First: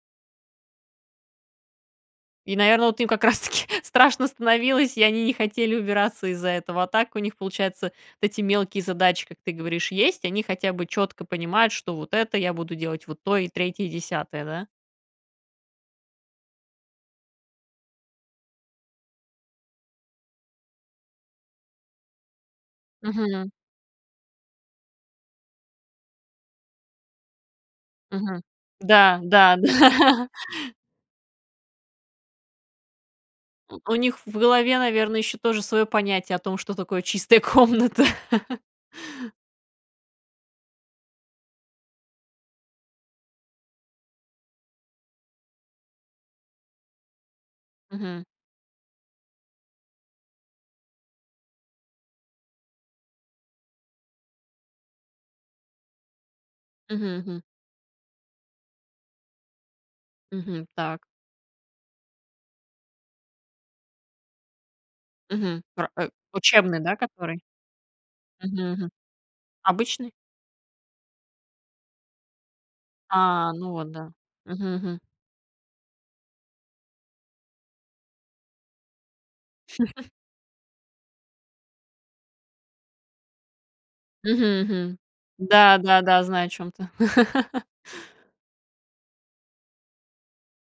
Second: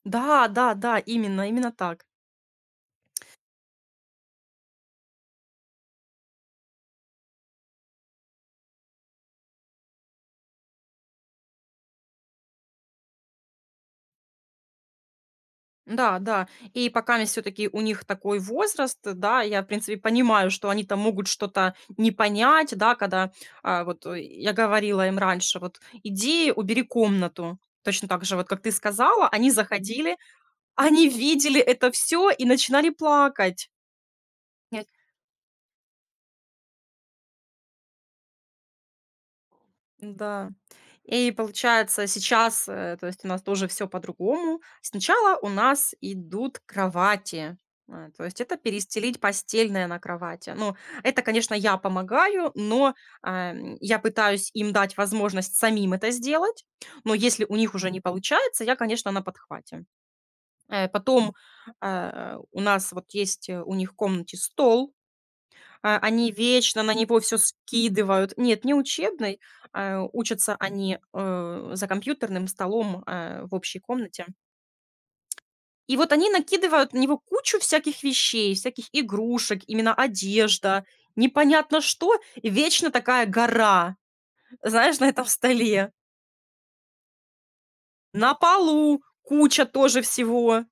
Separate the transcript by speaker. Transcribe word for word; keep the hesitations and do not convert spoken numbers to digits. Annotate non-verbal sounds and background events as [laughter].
Speaker 1: Да-да-да, именно именно так.
Speaker 2: И, наверно, вот им как раз таки страшно становилось, и они не хотели убираться из-за этого, а так у них, получается, вот эти мелкие задачи, как ты говоришь, есть, они хотя бы чётко понимают, что вот это я буду делать, вот то и третье, десятое, да?
Speaker 1: Н-да, да, и покаместь всё-таки у них такой возраст, да, я в принципе понимаю, что они там могут что-то не понять, да, когда,
Speaker 2: Мгм.
Speaker 1: а, вот и я говорила им раньше, вот: "Иди, убери комнату",- точно так же,
Speaker 2: Мгм.
Speaker 1: вот как ты
Speaker 2: Да,
Speaker 1: сказала, они
Speaker 2: да, да.
Speaker 1: заходили,
Speaker 2: [chuckles]
Speaker 1: они видели это всё и начинали плакать.
Speaker 2: У них в голове,
Speaker 1: Нет.
Speaker 2: наверно, ещё тоже своё понятие о том, что такое чистая комната.
Speaker 1: Да. И получается сейчас, э, то есть у нас тоже всё по-другому. Сначала у нас идут кровати, э,
Speaker 2: Мгм.
Speaker 1: то есть это перестелить постельное на кровати. Ну, это, конечно, я помогаю, но, эм, я пытаюсь им дать возможность самим это сделать, но
Speaker 2: Мгм мгм.
Speaker 1: если у них уже не получается, я, конечно, на подхвате.
Speaker 2: Мгм.
Speaker 1: Э,
Speaker 2: Так.
Speaker 1: потом, э, у нас вот есть, э, у них в комнате стол,
Speaker 2: Мгм. Пр
Speaker 1: э,
Speaker 2: э,
Speaker 1: они
Speaker 2: учебный,
Speaker 1: вечно на
Speaker 2: да,
Speaker 1: него всё
Speaker 2: который?
Speaker 1: скидывают. Нет,
Speaker 2: Мгм
Speaker 1: не
Speaker 2: мгм.
Speaker 1: учебный, э,
Speaker 2: Обычный?
Speaker 1: учатся они, э, за компьютерным столом, э,
Speaker 2: А,
Speaker 1: в
Speaker 2: ну
Speaker 1: общей
Speaker 2: вот, да.
Speaker 1: комнате.
Speaker 2: Мгм мгм.
Speaker 1: И вот они накидывают на него кучу всяких вещей, всяких игрушек, именно
Speaker 2: [chuckles]
Speaker 1: одежда, непонятно что, вечно такая гора,
Speaker 2: Мгм мгм.
Speaker 1: знаешь, на этом столе.
Speaker 2: Да-да-да, знаю, о чём ты. [chuckles]
Speaker 1: На полу куча тоже всего.